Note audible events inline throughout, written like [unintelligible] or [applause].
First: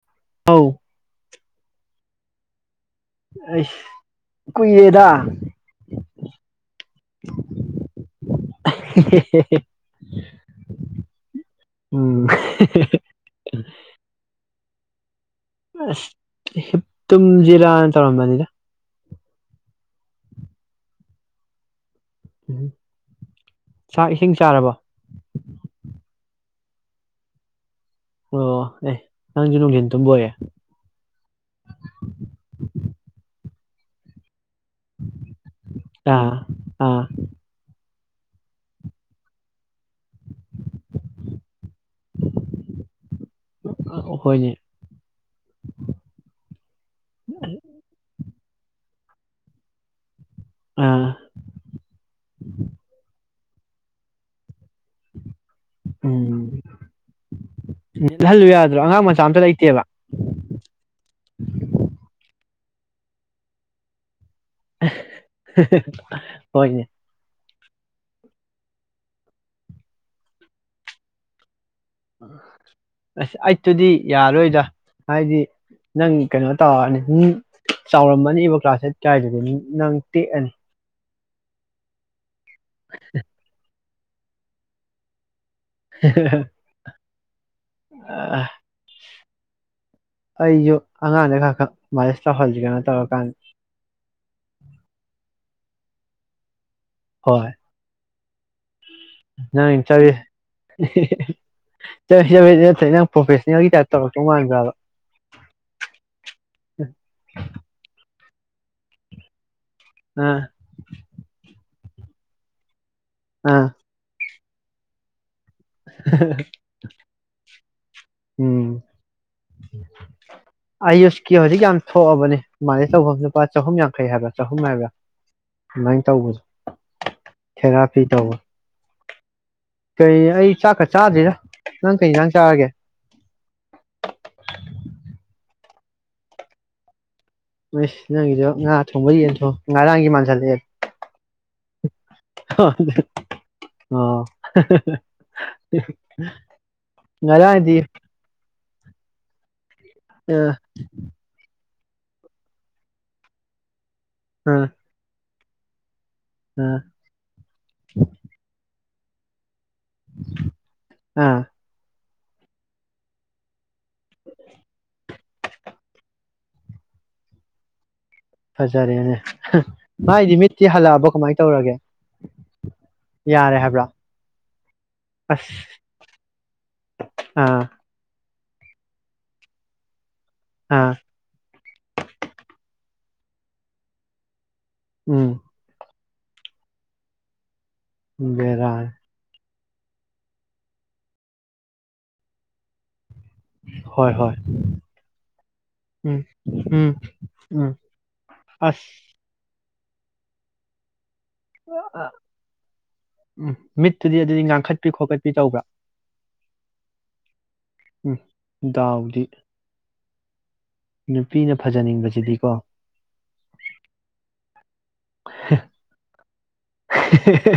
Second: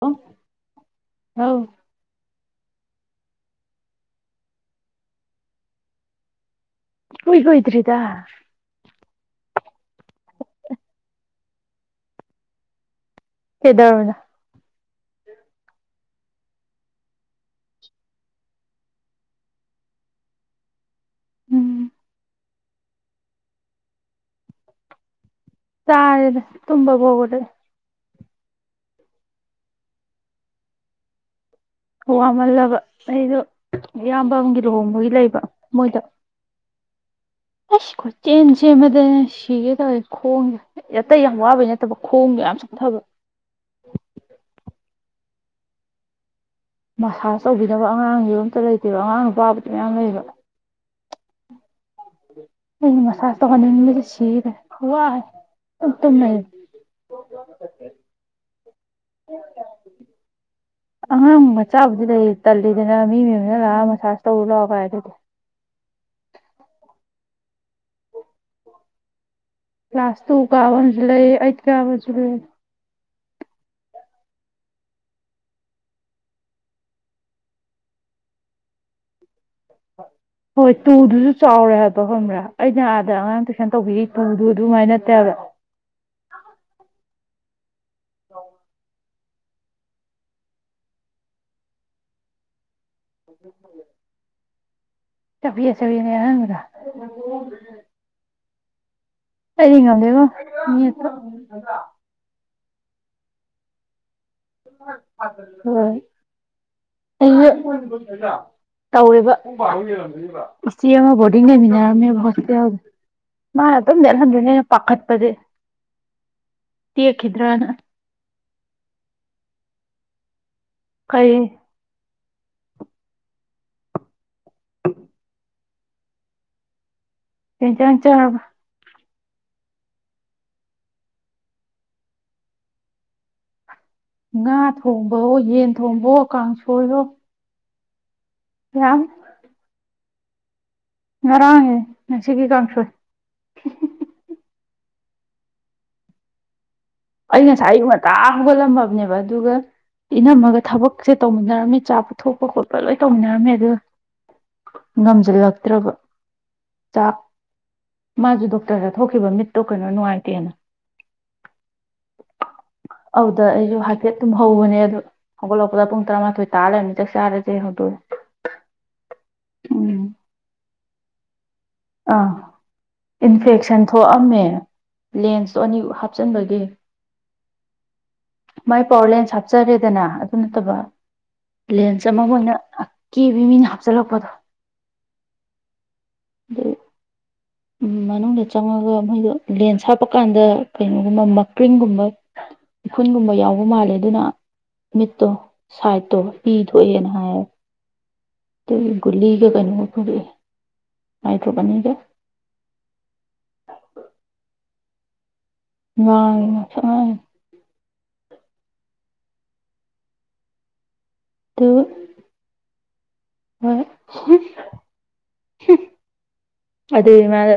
ꯑ ꯑꯧ ꯍꯥꯎ ꯑ ꯀꯏꯔꯗꯥ ꯍꯣꯏ ꯍꯣꯏꯗ꯭ꯔꯔꯤꯗ [unintelligible] ꯎꯝ ꯀꯦꯗꯔꯗ ꯑꯁꯞ ꯇꯨꯝꯖꯤꯔꯥꯅ ꯇꯧꯔꯝꯕꯅꯤꯗ ꯎꯝ ꯎꯝ ꯆꯥꯛ ꯏꯁꯤꯡ ꯆꯥꯔꯕ ꯆꯥꯏꯦ ꯇꯨꯝꯝꯕ ꯍꯒꯗꯦ ꯑꯣ ꯑꯦ ꯅ ꯂꯅꯤꯇꯕꯣꯦ ꯋꯥꯃꯜꯂꯕ ꯑꯩꯗꯣ ꯏꯌꯥꯝꯕꯒꯤ ꯂꯨꯍꯣꯡꯕꯒꯤ ꯂꯩꯕ ꯃꯣꯏꯗ ꯑꯥ ꯑꯥ ꯑꯦꯣ ꯆꯦꯟ ꯆꯦꯟ ꯃ ꯁꯤꯒꯦ ꯇꯏ ꯈꯣꯡꯁꯦ ꯑꯇꯩ ꯌꯥꯝ ꯋꯥꯕꯩ ꯅꯠꯇꯕ ꯈꯣꯡꯒ ꯌꯥꯝ ꯆꯠꯊꯕ ꯍꯣꯏꯅꯦ ꯃꯁꯥꯁ ꯇꯧꯕꯤꯗꯅꯕ ꯑꯉꯥꯡꯁꯨ ꯠꯇ ꯂꯩꯇꯦꯕ ꯑꯉꯥꯡ ꯅꯨꯄꯥꯕꯨꯗꯤ ꯃꯌꯥꯝ ꯂꯩꯕ ꯑꯥ ꯑꯩ ꯃꯁꯥ ꯇꯣꯅꯤꯡ ꯃ ꯁꯤꯦꯕ ꯎꯝ ꯠꯍꯜꯂꯨ ꯌꯥꯗ꯭ꯔꯣ ꯑꯉꯥꯡ ꯃꯆꯥ ꯑꯝꯇ ꯂꯩꯇꯦꯕ ꯑꯉꯥꯡ ꯃꯆꯥꯕꯨꯗꯤ ꯂꯩ ꯇꯜꯂꯤꯗꯅ ꯃꯤꯃꯤꯅ ꯂ ꯃꯁ [unintelligible] ꯍꯣꯏꯅꯦ ꯀ꯭ꯂꯥꯁ ꯇꯨ ꯀꯕꯟꯖꯨꯂ ꯑꯩ ꯌꯥꯕꯖꯒ ꯑꯁ ꯑꯩꯠꯇꯨꯗꯤ ꯌꯥꯔꯣꯏꯗ ꯍꯥꯏꯗꯤ ꯅꯪ ꯀꯩꯅꯣ ꯇꯧꯔꯛꯑꯅꯤ ꯅꯪ ꯆꯥꯎꯔꯝꯃꯅꯤꯕ ꯀ꯭ꯂꯥꯁ ꯑꯩꯠ ꯀꯥꯏꯗꯨꯗꯤ ꯅ ꯍꯣꯏ ꯇꯨꯡ ꯑꯗꯨꯁꯨ ꯆꯥꯎꯔꯦ ꯍꯥꯏꯕꯣ ꯈꯪꯕ꯭ꯔꯥ ꯑꯩꯅ ꯑꯥꯗ ꯑꯉꯥꯡ ꯇꯨꯏꯁꯟ ꯇꯧꯕꯤꯔꯤ ꯇꯗꯨ ꯑꯗꯨꯃꯥꯏ ꯅꯠꯇꯧꯋꯦ [unintelligible] ꯑ ꯑꯩꯁꯨ ꯑꯉꯥꯡꯗ ꯈ ꯈ ꯃꯥꯏꯅꯦꯁ ꯇꯧꯍꯟꯁꯤ ꯀꯩꯅꯣ ꯇꯧꯔ ꯎ ꯆꯐꯦ ꯆꯕꯤꯤꯅꯦ ꯍꯥꯏꯥ [unintelligible] ꯆ ꯉꯝꯗꯦꯉꯣ ꯅꯦꯠꯇꯣ ꯆ ꯆ ꯅꯪ ꯄ꯭ꯔꯐꯦꯁꯅꯦꯜꯒꯤ ꯇꯥꯏ ꯇꯧꯔ [unintelligible] ꯇꯧꯦꯔꯤꯕ ꯑꯥ ꯁꯤ ꯑꯃ ꯣꯔꯗꯤꯡ ꯂꯩꯃꯤꯅ ꯍꯁꯦ ꯃꯥ ꯑꯥ ꯇꯦꯅ ꯅꯟ꯭ꯔ ꯅ ꯄꯥꯈꯠꯄꯁꯦ ꯇꯈꯤꯗ꯭ꯔꯅ ꯎꯝ ꯎꯝ ꯑꯌꯨꯁꯀꯤ ꯀꯔꯤ ꯍꯧꯖꯤꯛ ꯌꯥꯝ ꯊꯣꯛꯑꯕꯅꯦ ꯃꯥꯅꯦ ꯆꯧꯐꯝ ꯂꯨꯄꯥ ꯆꯍꯨꯝ ꯌꯥꯡꯈꯩ ꯍꯥꯏꯕꯥ ꯆꯍꯨꯝ ꯃꯒ ꯑꯗꯨꯃꯥꯏꯅ ꯇꯧꯕꯁ ꯀꯖ ꯆꯕ ꯀꯩ ꯑꯩ ꯆꯥꯛ ꯈ ꯆꯥꯗ꯭ꯣꯏꯔ ꯅꯪ ꯀꯩ ꯅꯪ ꯆꯥꯔꯒꯦ ꯉꯥ ꯊꯣꯡꯕꯍꯣ ꯌꯦꯟ ꯊꯣꯡꯕꯍꯣ ꯀꯥꯡꯁꯣꯏꯔꯣ [unintelligible] ꯅꯪꯒꯤꯗꯣ ꯉꯥ ꯊꯣꯡꯕꯗꯤ ꯌꯦꯟꯊꯣꯡ ꯉꯔꯥꯡꯒꯤ ꯃꯦ [unintelligible] ꯉꯔꯥꯡ ꯉꯁꯤꯒꯤ ꯀꯥꯡꯁꯣꯏ ꯑꯣ [unintelligible] ꯑꯩꯅ ꯉꯔꯥꯡꯗꯤ ꯁꯥꯏ ꯇꯥꯒꯣ ꯂꯝꯂꯝ ꯊꯕꯗꯎꯒ ꯑꯥ ꯏꯅꯝꯃꯒ ꯊꯕꯛꯁꯦ ꯇꯧꯃꯤꯟꯅꯔꯝꯃꯤ ꯆꯆꯥ ꯄꯨꯊꯣꯛꯄ ꯈꯣꯠꯄ ꯂꯣꯏ ꯇꯧꯃꯤꯟꯅꯔꯝꯃꯦ ꯑꯗ ꯑꯥ ꯅꯝꯖꯔꯤ ꯂꯥꯛ ꯠꯇ꯭ꯔꯕ ꯑꯥ ꯆꯥꯛ ꯃꯥꯖꯨꯗ ꯊꯣꯛꯈꯤꯕ ꯃꯤꯠ ꯇꯣ ꯀꯩꯅꯣ ꯅꯨꯡꯉꯥꯏꯇꯦꯅ ꯑꯥ ꯑꯗꯨꯗ ꯑꯩꯁꯨ ꯍꯥꯏꯐꯦꯠ ꯑꯗꯨꯝ ꯍꯧꯕꯅꯦ ꯑꯗꯨ ꯍꯧꯒꯠꯂꯛꯄꯗ ꯄꯨꯡ ꯇꯔꯥꯃꯥꯊꯣꯏ ꯇꯥꯔꯅꯤ ꯆꯥꯛ ꯆꯥꯔꯁꯦ ꯍꯧꯗꯣꯛꯑꯦ ꯐꯖꯔꯦꯅꯦ ꯎꯝ ꯃꯥꯥꯏꯗꯤ ꯃꯤꯠꯇꯤ ꯍꯜꯂꯛꯑꯕ ꯀꯃꯥꯏꯅ ꯇꯧꯔꯒꯦ ꯑꯥ ꯌꯥꯔꯦ ꯏꯟꯐꯦꯛꯁꯟ ꯍꯥꯏꯕ꯭ꯔꯥ ꯊꯣꯛꯑꯝꯃꯦ ꯑꯁ ꯂꯦꯟꯁꯇꯣ ꯑꯅꯤ ꯍꯥꯞꯆꯤꯟꯕꯒꯤꯦ ꯑꯥ ꯃꯥꯏ ꯄꯥꯎꯔꯂꯦꯟꯁ ꯍꯥꯞꯆꯔꯦꯗꯅ ꯑꯗꯨ ꯅꯠꯇꯕ ꯑꯥ ꯂꯦꯟꯁ ꯑꯃ ꯑꯣꯏꯅ ꯀꯦꯕꯤ ꯃꯤꯅ ꯍꯥꯞꯆꯤꯜꯂꯛꯄꯗꯣ ꯎꯝ ꯎ ꯎꯝ ꯃꯅꯨꯡꯗ ꯕꯦꯔꯥꯅꯤ ꯆꯪꯉꯒ ꯃꯣꯏꯗꯣ ꯂꯦꯟ ꯁꯥꯞꯄ ꯀꯥꯟꯗ ꯀꯩꯅꯣꯒꯨꯝꯕ ꯃꯀ꯭ꯔꯤꯡꯒꯨꯝꯕ ꯈꯨꯨꯟꯒꯨꯝꯕ ꯌꯥꯎꯕ ꯃꯥꯜꯂꯦ ꯍꯣꯏ ꯑꯗꯨꯅ ꯍꯣꯏ ꯃꯤꯠꯇꯣ ꯁꯥꯏꯠꯇꯣ ꯎꯝ ꯄꯤ ꯎꯝ ꯊꯣꯛꯣꯛꯑꯦꯅ ꯍꯥꯏꯌꯦ ꯎꯝ ꯑꯁ ꯑꯗꯨꯒꯤ ꯒꯨꯂꯤꯒ ꯀꯩꯅꯣ ꯑꯗꯨ ꯥꯏꯗ꯭ꯔꯣꯕꯅꯤꯒ ꯑ ꯎꯝ ꯃꯠꯨꯗꯤ ꯑꯗꯨ ꯀꯥꯡꯥꯡꯈꯠꯄꯤ ꯈꯣꯀꯠꯄꯤ ꯇꯧꯕ꯭ꯔꯥ ꯉ ꯎꯝ ꯗꯥꯎꯗꯤ ꯅꯨꯄꯤꯅ ꯐꯖꯅꯤꯡꯕꯁꯤꯗꯤꯀꯣ ꯑ [unintelligible] ꯑꯗꯨ ꯃꯥꯅ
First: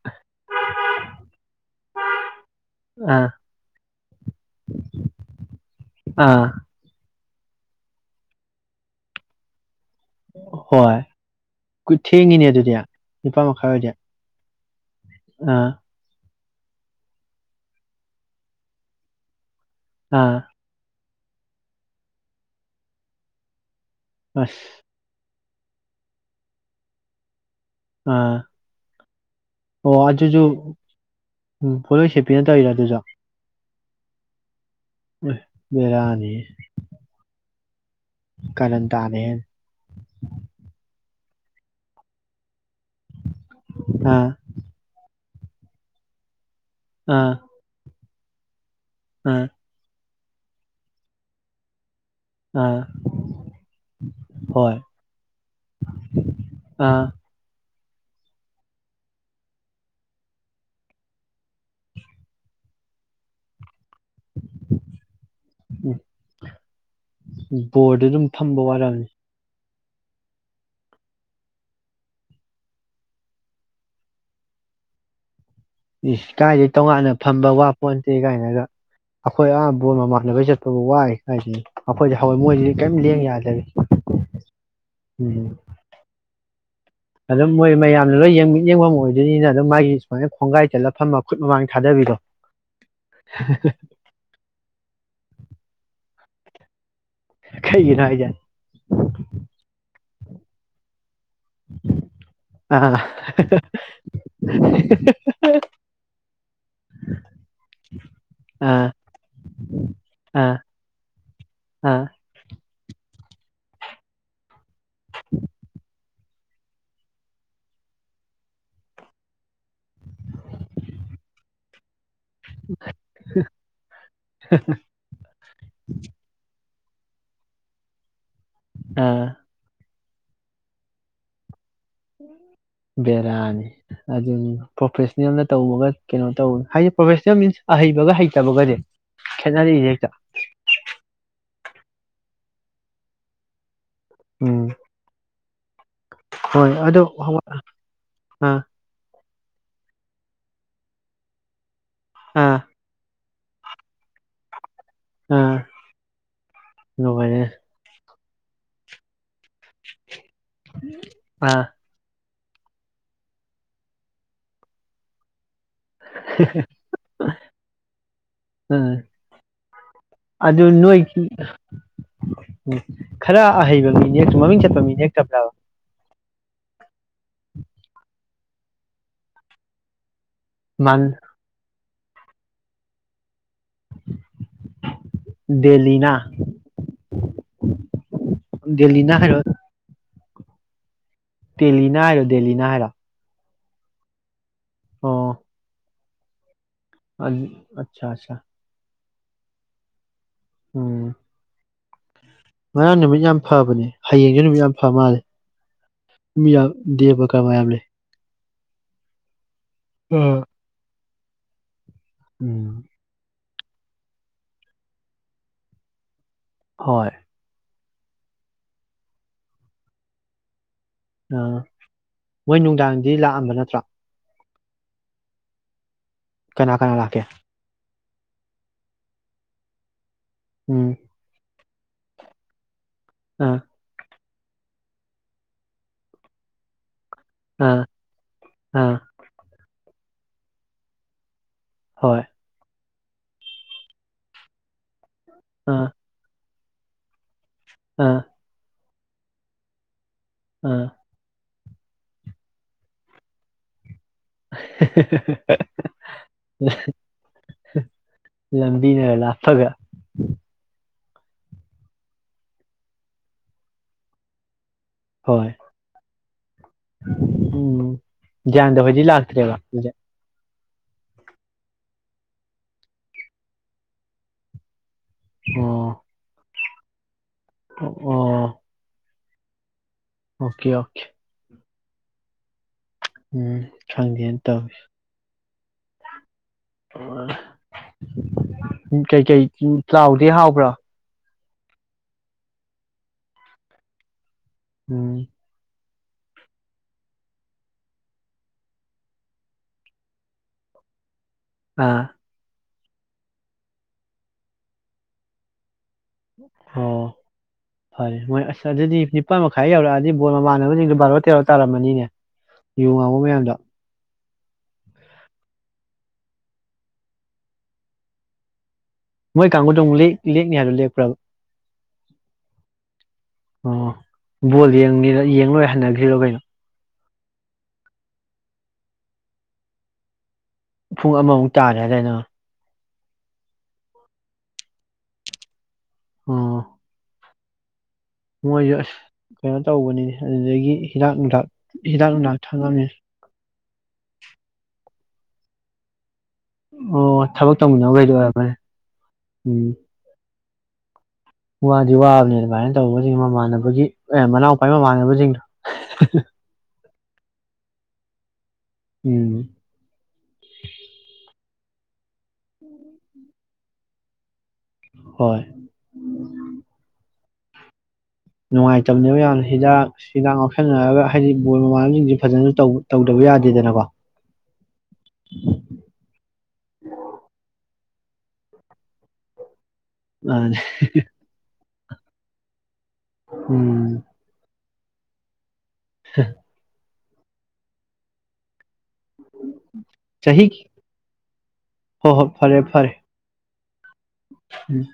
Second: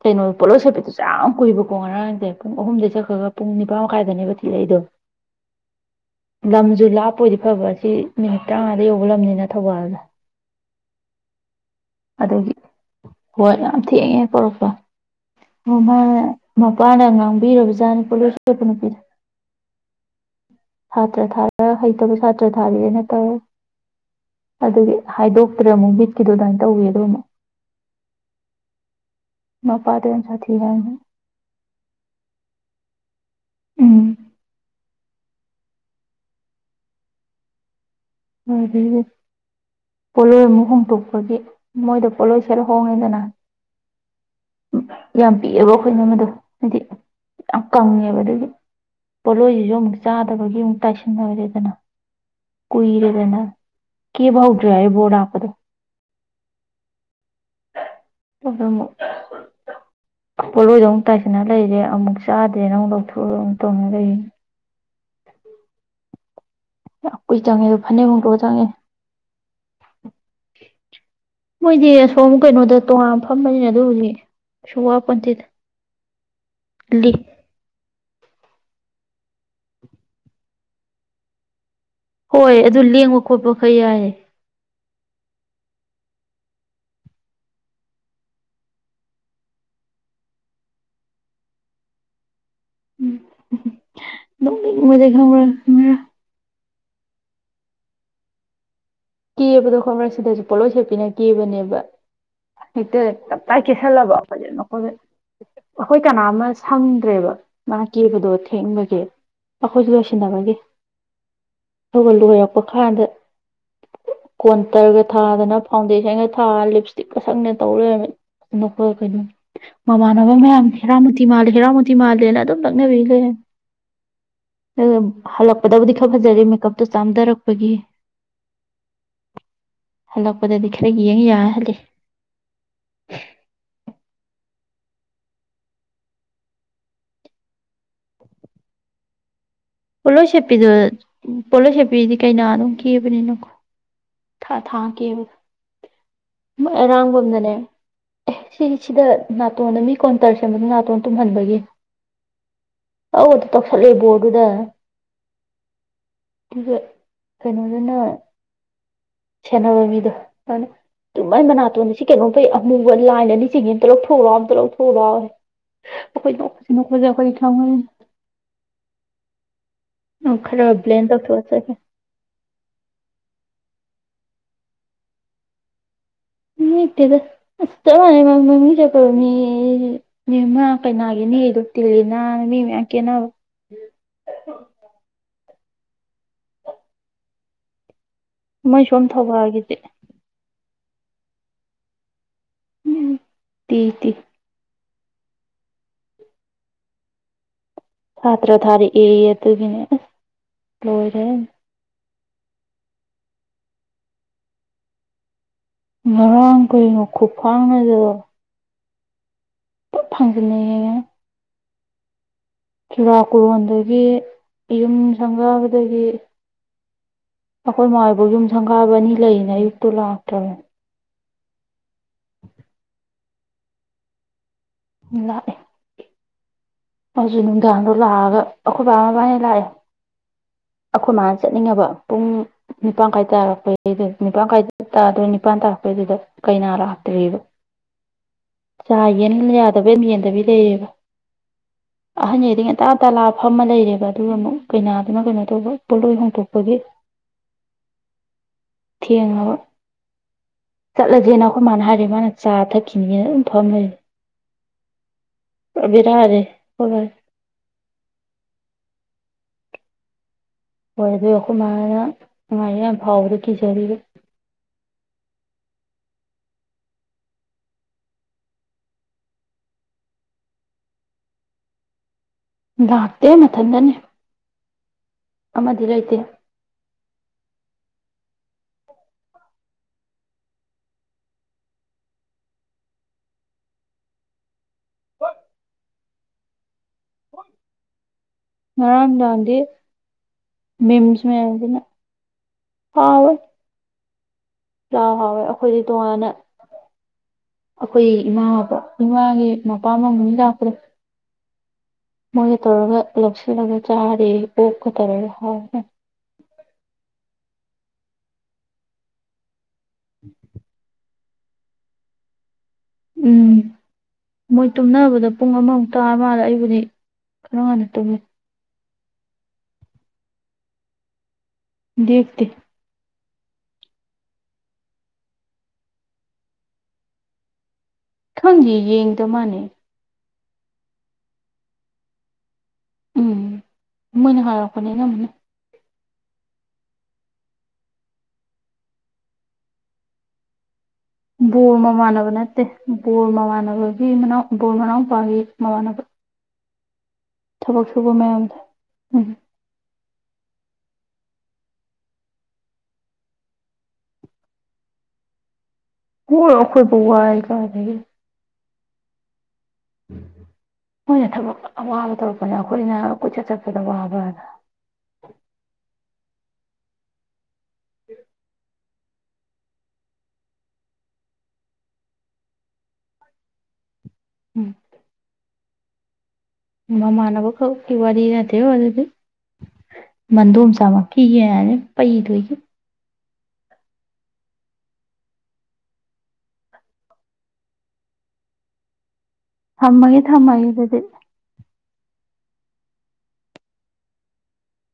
ꯀꯩꯅꯣ ꯄꯣꯠꯂꯧ ꯁꯦꯄꯤꯠꯇꯁꯨ ꯌꯥꯝ ꯀꯨꯏꯕꯀꯣ ꯉꯔꯥꯡꯗ ꯄꯨꯡ ꯑꯍꯨꯝꯗꯒꯤꯩ ꯑꯥ ꯆꯠꯈ꯭ꯔꯒ ꯄꯨꯡ ꯅꯤꯄꯥꯟ ꯃꯈꯥꯏꯗꯅꯦꯕ ꯊꯤꯔꯛꯏꯗꯣ ꯑꯥ ꯂꯝꯁꯨ ꯂꯥꯞ ꯑꯩꯣꯏꯗꯤ ꯐꯕ ꯁꯤ ꯃꯤꯅꯤꯠ ꯇꯔꯥꯃꯉꯥꯗ ꯌꯧꯕ ꯂꯝꯅꯤꯅ ꯊꯧꯕꯥꯜꯗ ꯍꯣꯏ ꯊꯦꯡ ꯀꯅꯤ ꯑꯗꯨꯒꯤ ꯑꯗꯨꯗꯤꯌꯥ ꯍꯣꯏ ꯉ ꯊ ꯄꯨꯔꯣꯄ ꯑꯥ ꯑꯣꯃ ꯃꯄꯥꯅ ꯉꯥꯡꯕꯤꯨ ꯖꯥꯠꯅꯤꯄꯣ ꯂꯣꯏꯁꯤꯦꯄ ꯅꯨꯄꯤꯗ ꯑꯥ ꯁꯥꯇ꯭ꯔ ꯊꯥꯔ ꯍꯩꯇꯕ ꯁꯥꯇ꯭ꯔ ꯊꯥꯕꯤꯔꯦꯅ ꯇꯧꯋꯦ ꯑꯁ ꯑꯗꯨꯗꯤ ꯍꯥꯏꯗꯣꯛ ꯆꯠꯇ꯭ꯔꯦ ꯑꯃꯨꯛꯕꯤꯠꯀꯤꯗꯣ ꯑꯗꯨꯃꯅ ꯇꯧꯋꯦꯗꯣ ꯑꯃꯨꯛ ꯑ ꯑꯣ ꯃꯄꯥꯗꯣ ꯌꯥꯝ ꯑꯗꯨꯁꯨꯨ ꯁꯥꯊꯤ ꯍꯥꯏꯅ ꯎꯝ ꯄꯣꯂꯣꯏꯁꯦꯄꯤꯅ ꯇꯧꯔꯤꯔ ꯑꯗꯨꯖ ꯎꯝ ꯕꯤꯔꯅꯤ ꯄꯣꯂꯣ ꯃ ꯍꯨꯝ ꯇ ꯗꯤ ꯃꯣꯏ ꯄꯂꯣꯏ ꯐꯔ ꯍꯉꯗꯅ ꯑꯥ ꯌꯥꯝ ꯄꯤꯛꯑꯦꯕ ꯑꯩꯈꯣꯏꯅ ꯃꯗꯣ ꯍꯥꯏꯗꯤ ꯑꯥ ꯌꯥꯝ ꯀꯪꯉꯦꯕ ꯎ ꯑꯥ ꯄꯨꯣꯂꯣ ꯌꯣ ꯆꯥꯗꯕꯒꯤ ꯑꯃꯨꯛ ꯇꯥꯏꯁꯟꯔꯦꯗꯅ ꯑꯥ ꯅ ꯀ ꯍꯣꯏ ꯥꯎꯖ ꯣꯔꯗ ꯍꯥꯗ ꯑꯥ ꯑꯗꯨ ꯑꯃꯨꯛ ꯄꯣꯠꯂꯣꯏꯗ ꯑꯃꯨꯛ ꯇꯥꯏꯁꯤꯟꯅ ꯂꯩꯔꯦ ꯑꯃꯨꯛ ꯆꯥꯗ꯭ꯔꯦ ꯅꯪ ꯂꯧꯊꯣꯛꯑꯒ ꯑꯃꯨꯛ ꯇꯧꯅ ꯂꯩꯔꯤꯅꯤ ꯎꯝ ꯌꯥꯝ ꯀꯨꯏ ꯆꯪꯉꯦ ꯑꯗꯨꯗ ꯕꯣꯔꯗ ꯐꯅꯦꯛ ꯑꯗꯨꯝ ꯍꯨꯗꯣꯛꯒ ꯐꯝꯕ ꯆꯪꯉꯦ ꯋꯥꯔꯝꯅꯤ ꯃꯣꯏꯗꯤ ꯑꯁꯣꯝ ꯀꯩꯅꯣꯗ ꯇꯣꯉꯅ ꯐꯝꯕꯅꯤꯅ ꯑꯗꯨꯕꯨꯗꯤ ꯀꯩꯁꯨ ꯋꯥꯄꯟꯊꯦꯗ ꯏꯁ ꯀꯥꯏꯗꯒꯤꯩ ꯇꯣꯉꯥꯟꯅ ꯐꯝꯕ ꯋꯥꯄꯣꯟꯟꯇꯦ ꯀꯥꯏꯅ ꯒ ꯑꯩꯈꯣꯏ ꯑꯍꯥ ꯕꯣꯟ ꯃꯃꯥꯟꯅꯕꯒꯤ ꯆꯠꯄꯕꯨ ꯋꯥꯏ ꯀꯗꯅꯦ ꯑꯩꯈꯣꯏꯁ ꯍꯋꯥꯏ ꯍꯣꯏ ꯃꯣꯏꯁꯤꯗꯤ ꯑꯗꯨ ꯀꯔꯤꯝ ꯂꯦꯡꯕ ꯂꯦꯡ ꯈꯣꯠꯄ ꯌꯥꯗꯒꯦ ꯈꯔ ꯌꯥꯏꯌꯦ ꯎꯝ ꯑꯗꯨꯝ ꯃꯣꯏ ꯃꯌꯥꯝꯅ ꯂꯣꯏ ꯌꯦꯡꯃꯤꯠ ꯌꯦꯡꯐꯝ ꯑꯣꯏꯗꯣꯏꯅꯤꯅ ꯑꯗꯨꯝ ꯃꯥꯒꯤ ꯁꯨꯃꯥꯏꯅ ꯈꯣꯡꯒꯥꯏ ꯆꯠꯂ ꯐꯃ ꯈꯨꯠ ꯃꯃꯥꯡ ꯊꯥꯗꯕꯤꯗꯣ ꯑꯗꯨ ꯃꯖꯦ ꯈꯔ ꯈꯥꯏꯒꯅ ꯍꯥꯏꯖ ꯀꯦꯕꯗꯣ ꯈꯣꯠꯕ꯭ꯔ ꯁꯤꯗꯁꯨ ꯄꯣꯠꯂꯣꯏ ꯁꯦꯠꯄꯤꯅ ꯀꯦꯕꯅꯦꯕ ꯑꯥ ꯍꯦꯛꯇꯦ ꯇꯞꯇꯥꯏ ꯀꯦꯁꯜꯂꯕ ꯐꯖꯅꯈ ꯑꯩꯈꯣꯏ ꯀꯅꯥ ꯑꯃ ꯁꯪꯗ꯭ꯔꯦꯕ ꯃꯥ ꯀꯤꯕꯗꯣ ꯑꯥ ꯊꯦꯡꯕꯒꯦ ꯑꯩꯈꯣꯏꯁꯨ ꯑꯥ ꯂꯣꯏꯁꯤꯟꯅꯕꯒꯤ ꯑꯥ ꯊꯧꯒꯜ ꯂꯣꯏꯔꯛꯄ ꯀꯥꯟꯗ ꯀꯣꯟꯇꯔꯒ ꯊꯥꯗꯅ ꯐꯥꯎꯟꯗꯦꯁꯟꯒ ꯊꯥ ꯂꯤꯞ ꯏꯁꯇꯤꯛꯀ ꯁꯪꯅ ꯇꯧꯔꯣꯏꯔ ꯀꯩꯅꯣ ꯃꯃꯥꯟꯅꯕ ꯃꯌꯥꯝ ꯍꯦꯔꯥꯃꯨꯇꯤ ꯃꯥꯜꯂ ꯍꯦꯔꯥꯃꯨꯇꯤ ꯃꯥꯂ ꯅ ꯑꯗꯨꯝ ꯅꯛꯅꯕꯤꯈ꯭ꯔꯦ ꯍꯜꯂꯛꯄꯗꯕꯨꯗꯤ ꯈꯔ ꯐꯖꯔꯦ ꯃꯦꯀꯞ ꯑꯗꯨ ꯆꯥꯝꯊꯔꯛꯄꯒꯤ ꯑꯥ ꯍꯜꯂꯛꯄꯗꯗꯤ ꯈꯔ ꯌꯦꯡ ꯌꯥ ꯍꯜꯂ ꯕꯦꯔꯅꯤ ꯑꯗꯨꯝ ꯄ꯭ꯔꯣꯐꯦꯁꯅꯦꯜꯅ ꯇꯧꯕꯒ ꯀꯩꯅꯣ ꯇꯧꯕ ꯍꯥꯏꯗꯤ ꯄ꯭ꯔꯣꯐꯦꯁꯅꯦꯜ ꯃꯤꯟꯁ ꯑꯍꯩꯕꯒ ꯍꯩꯇꯕꯒꯗꯤ ꯄꯣꯠꯂꯣꯏ ꯁꯦꯠꯄꯤꯗꯣ ꯄꯣꯠꯂꯣꯏ ꯁꯦꯠꯄꯤꯗꯤ ꯀꯩꯅ ꯝ ꯀꯕꯅꯤ ꯅꯣ ꯎꯝ ꯊꯥꯡꯀꯦꯕ ꯍꯣꯏ ꯑꯗꯣ ꯑꯔꯥꯡꯕꯝꯗꯅꯦ ꯑꯦ ꯑꯥ ꯁꯤ ꯁꯤꯗ ꯅꯥꯇꯣꯟꯗ ꯃꯤ ꯀꯣꯟꯇꯔ ꯁꯦꯝꯕꯗ ꯅꯥꯇꯣꯟ ꯇꯨꯝꯍꯟꯕꯒꯤ ꯍꯥꯥ ꯑꯧ ꯑꯗꯨ ꯇꯧꯁꯜꯂꯦ ꯕꯣꯔ ꯑꯗꯨꯗ ꯑꯥ ꯦ ꯅꯨꯡꯉꯥꯏꯔꯦ ꯀꯩꯅꯣꯗꯅ ꯁꯦꯟꯅꯅꯕ ꯃꯤꯗꯣ ꯍꯅ ꯇꯨꯃꯥꯏ ꯑꯥ ꯃꯅꯥ ꯇꯣꯟꯁꯤ ꯀꯩꯅꯣ ꯑꯩꯈꯣꯏ ꯑꯃꯨꯕ ꯂꯥꯏꯟ ꯑꯅꯤ ꯆꯤꯡꯉ ꯑ ꯑꯃꯇ ꯂꯧꯊꯣꯛꯎꯣ ꯑꯝꯇ ꯂꯧꯊꯣꯛꯎꯣ ꯈꯣꯏꯁꯤ ꯅꯖ ꯀꯣꯏꯗꯤ ꯊ ꯑꯥ ꯑꯗꯨ ꯅꯣꯏꯒꯤ ꯈꯔ ꯍꯕ ꯃꯤꯅꯤ ꯃꯃꯤꯡ ꯆꯠꯄ ꯃꯤꯅꯦ ꯐ꯭ꯔꯕ ꯃꯤꯗ ꯑ ꯆ ꯃꯥꯅꯦ ꯃꯃꯤ ꯆ ꯀꯣꯅꯤ ꯅ ꯍꯥ ꯃꯥꯟ ꯀꯦꯅꯒꯦꯅꯤꯨ ꯇꯅ ꯃꯤ ꯌꯥꯀꯦꯅꯕ ꯗꯦꯂꯤꯅ ꯃꯣꯏ ꯁꯣꯝ ꯊꯧꯒꯥꯜꯒꯤꯗꯤ ꯇꯦꯂꯤꯅ ꯍꯥꯏꯔ ꯗꯦꯂꯤꯅ ꯍꯥꯏꯔ ꯇ ꯇ ꯑꯣ ꯑ ꯑꯆꯥ ꯑꯆꯥ ꯑꯦ ꯑꯗꯨ ꯀꯅꯦ ꯎꯝ ꯉꯔꯥꯡ ꯅꯨꯃꯤꯠ ꯌꯥꯝ ꯐꯕꯅꯦ ꯍꯌꯦꯡꯁꯨ ꯅꯨꯃꯤꯠ ꯌꯥꯝ ꯐ ꯃꯥꯜꯂꯦ ꯃꯤ ꯉꯔꯥꯡ ꯌꯥꯝ ꯀꯩꯅꯣ ꯗꯦꯕ ꯀꯔꯃ ꯌꯥꯝ ꯂꯩ ꯈꯨꯐꯥꯡꯅꯗꯣ ꯐꯪꯒꯅ ꯍꯥꯏ ꯎꯝ ꯍ ꯀꯣꯔꯣꯟꯗꯒꯤ ꯌꯨꯝ ꯁꯪꯒꯥꯕꯗꯒꯤ ꯍꯣꯏ ꯑꯩꯈꯣꯏ ꯃꯣꯏꯕ ꯌꯨꯝ ꯁꯪꯒꯥꯕ ꯑꯅꯤ ꯂꯩꯌꯦꯅ ꯑꯌꯨꯛꯇꯨ ꯂꯥꯛꯇ꯭ꯔꯕꯦ ꯑꯥ ꯃꯣꯏ ꯅꯨꯡꯗꯥꯡꯗꯤ ꯂꯥꯛꯑꯝꯕ ꯅꯠꯇ꯭ꯔꯥ ꯏ ꯀꯅꯥ ꯀꯅꯥ ꯂꯥꯛꯀꯦ ꯂꯥꯛꯑꯒ ꯑꯩꯈꯣꯏ ꯕꯥ ꯃꯕꯥꯅ ꯂꯥꯛꯑꯦ ꯎꯝ ꯑꯈꯣ ꯃꯥ ꯆꯠ ꯆꯠꯅꯤꯡꯉꯕ ꯄꯨꯡ ꯅꯤꯄꯥꯟ ꯀꯥꯏ ꯑꯥ ꯇꯥꯔꯛꯄ ꯑꯩꯗꯤ ꯅꯤꯄꯥꯟ ꯃꯈꯥꯏꯗ ꯇꯥꯗꯣꯏ ꯅꯤꯄꯥꯟ ꯇꯥꯔꯛꯄꯩꯗꯨꯗ ꯀꯩ ꯔ ꯕ ꯑꯥ ꯑꯥ ꯆꯅꯤ ꯇꯕ ꯃꯤꯦꯟꯗꯕꯤ ꯂꯩꯌꯦꯕ ꯍꯣꯏ ꯑꯍ ꯌꯦꯗꯤꯉ ꯍꯞꯇꯥ ꯇꯂꯥꯞ ꯐ ꯑꯃ ꯂꯩꯔꯦꯕ ꯑꯗꯨꯒ ꯑꯃꯨꯛ ꯀꯩꯅꯥ ꯑꯗꯨ ꯀꯩꯅꯣ ꯑꯥ ꯇꯧꯕꯣꯜꯔꯣꯏ ꯍꯣꯡꯇꯣꯛ ꯈꯒꯤꯦ ꯑꯥ ꯊꯦꯡꯉꯕ ꯑꯥ ꯆꯠꯂꯖꯅ ꯑꯩꯈꯣꯏ ꯃꯥꯅ ꯍꯥꯏꯔꯦ ꯃꯥꯅ ꯆꯥ ꯊꯛꯈꯤꯅꯤꯅ ꯑꯗꯨꯝ ꯐꯝ ꯂꯩꯔꯦ ꯄꯨꯔꯥ ꯕꯦꯔꯥꯅꯦ ꯑꯩꯈꯣꯏ ꯕꯥꯁꯦ [inaudible] ꯂꯝꯕꯤꯅ ꯈꯔ ꯂꯥꯞꯄꯒ ꯍꯣꯏ ꯑꯗꯨ ꯑꯩꯈꯣꯏ ꯃꯥꯅ ꯉꯥꯔꯤꯌꯥꯟ ꯐꯥꯎꯕꯗꯨ ꯀꯤꯖꯔꯤꯕ ꯍꯣꯏ ꯎꯝ ꯒ꯭ꯌꯥꯟꯗ ꯍꫭꯏꯗꯤ ꯂꯥꯛꯇ꯭ꯔꯦꯕ ꯂꯥꯛꯇꯦ ꯃꯊꯟꯗꯅꯦ ꯑꯃꯗꯤ ꯑꯣ ꯂꯩꯇꯦ ꯑꯣ ꯑꯣꯀꯦ ꯑꯣꯀꯦ ꯎꯝ ꯈꯪꯗꯦꯅ ꯇꯧꯏ ꯑꯣ ꯉꯔꯥꯡ ꯀꯩꯀꯩ ꯅꯨꯡꯗꯥꯡꯗꯤ ꯊꯤ ꯆꯥꯎꯗꯤ ꯍꯥꯎꯕ꯭ꯔꯥ ꯃꯤꯝꯁ ꯃꯌꯥꯝꯁꯤꯅ ꯍꯥꯎꯋꯦ ꯄ꯭ꯂꯥꯎ ꯎꯝ ꯍꯥꯎꯋꯦ ꯑꯩꯈꯣꯏ ꯇꯣꯉꯥꯟꯅ ꯑꯩꯈꯣꯏ ꯏꯃꯥꯕ ꯏꯃꯥꯒꯤ ꯃꯄꯥꯝ ꯂꫭꯝꯒꯤ ꯃꯤ ꯂꯥꯛꯄꯗꫭ ꯑꯥ ꯇꯧꯔꯒ ꯂꯧꯁꯤꯜꯂꯒ ꯆꯥꯔꯤ ꯑꯣꯛꯀ ꯇꯧꯔꯒ ꯍꯥꯎꯋꯦ ꯍꯥꯎ ꯑꯣ ꯐꯔꯦ ꯃꯣꯏ ꯑꯁ ꯑꯗꯨꯗꯤ ꯅꯤꯄꯥꯥꯟ ꯃ ꯈꯥꯏ ꯌꯧꯔꯛ ꯑꯗꯤ ꯕꫭꯔ ꯃꯃꯥꯟꯅꯕꯁꯤꯡꯗꫭ ꯕꯥꯔꫭ ꯀꯩꯅꫭ ꯇꯥꯔꯝꯃꯅꯤꯅꯦ ꯌꯨ ꯉꯥꯎꯕ ꯎꯝ ꯃꯌꯥꯝꯗꯣ ꯃꯣꯏ ꯇꯨꯝꯅꯕꯗ ꯄꯨꯡ ꯑꯃꯃꯨꯛ ꯇꯥ ꯃꯥꯜꯂꯦ ꯑꯩꯕꯨꯗꯤ ꯈꯔ ꯉꯟꯅ ꯇꯨꯝꯃꯦ ꯃꯣꯏ ꯀꯥꯒꯨꯗꯨ ꯃꯨꯛ ꯂꯦꯛ ꯂꯦꯛꯅꯤ ꯍꯥꯏꯕꯗꯨ ꯂꯦꯛ ꯄ꯭ꯔꯥꯕ ꯗꯦꯞꯇꯦ ꯑꯣ ꯕꯣꯜ ꯌꯦꯡ ꯉꯤꯔꯥ ꯌꯦꯡꯂꯣꯏꯒ ꯍꯟꯅꯘ꯭ꯔꯤꯔꫭ ꯀꯩꯅꯣ ꯈꯪꯈꯤꯌꯦ ꯌꯦꯡꯗ ꯃꯥꯅꯦ ꯄꯨꯡ ꯑꯃꯃꯨꯛ ꯇꯥꯔꯦ ꯍꯥꯏꯗꯥꯏ ꯅꯪ ꯎꯝ ꯃꯣꯏꯅ ꯍꯥꯏꯔꯛꯄꯅꯦ ꯏꯅꯝꯃꯅ ꯑꫭ ꯃꯣꯏꯁꯨ ꯑꯁ ꯀꯩꯅꯣ ꯇꯧꯕꯅꯤꯅꯦ ꯑꯗꯨꯗꯒꯤ ꯍꯤꯗꯥꯛ ꯅꯨꯡꯊꯥꯛ ꯕꯣꯔ ꯍꯤꯗꯥꯛ ꯃꯃꯥꯟꯅꯕ ꯅꯨꯡꯊꯥꯛ ꯅꯠꯇꯦ ꯊꯛꯑꯝꯅꯤ ꯕꯣꯔ ꯃꯃꯥꯟꯅꯕꯒꯤ ꯃꯅꯥꯎ ꯕꯣꯔ ꯃꯅꯥꯎ ꯄꯥꯒꯤ ꯃꯃꯥꯟꯅꯕ ꯑꯣ ꯊꯕꯛ ꯇꯧꯃꯤꯟꯅꯕ ꯁꯨꯕ ꯈꯩꯗꯣ ꯑꯣꯏꯔꯕꯅꯦ ꯃꯌꯥꯝꯗꯣ ꯎꯝ ꯋꯥꯗꯤ ꯋꯥꯕꯅꯦ ꯑꯗꯨꯃꯥꯏꯅ ꯇꯧꯕꯁꯤꯡ ꯃꯃꯥꯟꯅꯕꯒꯤ ꯑꯦ ꯃꯅꯥꯎꯄꯥꯏ ꯃꯃꯥꯟꯅꯕꯁꯤꯡꯗꯣ ꯃꫭꯏ ꯑꯈꫭꯏ ꯇ ꯋꯥꯏ ꯀꯥꯏꯗꯒꯤ ꯎꯝ ꯃꯣꯏꯅ ꯊꯕꯛ ꯑꯋꯥꯕ ꯇꯧꯔꯛꯄꯅꯦ ꯑꯩꯈꯣꯏꯅ ꯀꯣꯏꯆꯠ ꯆꯠꯄꯗ ꯋꯥꯕ ꯍꯣꯏ ꯅꯨꯡꯉꯥꯏ ꯆꯝꯅꯦꯕ ꯃꯌꯥꯝꯅ ꯍꯤꯗꯥꯛ ꯍꯤꯗꯥꯛ ꯉꯞꯁꯟꯅꯔꯒ ꯍꯥꯏꯗꯤ ꯕꯣꯏ ꯃꯃꯥꯟꯅꯕꯁꯤꯡꯁꯦ ꯐꯖꯅꯁꯨ ꯇꯧꯗꯕ ꯌꯥꯗꯦꯗꯅꯀꯣ ꯎꯝ ꯎ ꯃ ꯃꯅꯅꯕ ꯀ ꯀ ꯋꯥꯔꯤꯅꯠꯇꯦꯣ ꯑꯗꯨꯗꯤ ꯃꯥꯅꯦ ꯃꯟꯗꯨꯁꯥ ꯀ ꯍꯥꯏꯅꯦ ꯑꯩꯏꯗꯒꯤ ꯎꯝ ꯍ ꯊꯝꯃꯒꯦ ꯆꯍꯤ ꯊꯝꯃꯒꯦ ꯑꯗꯨꯗꯤ ꯍꯣꯏ ꯍꯣꯏ ꯐꯔꯦ ꯐꯔꯦ ꯎꯝ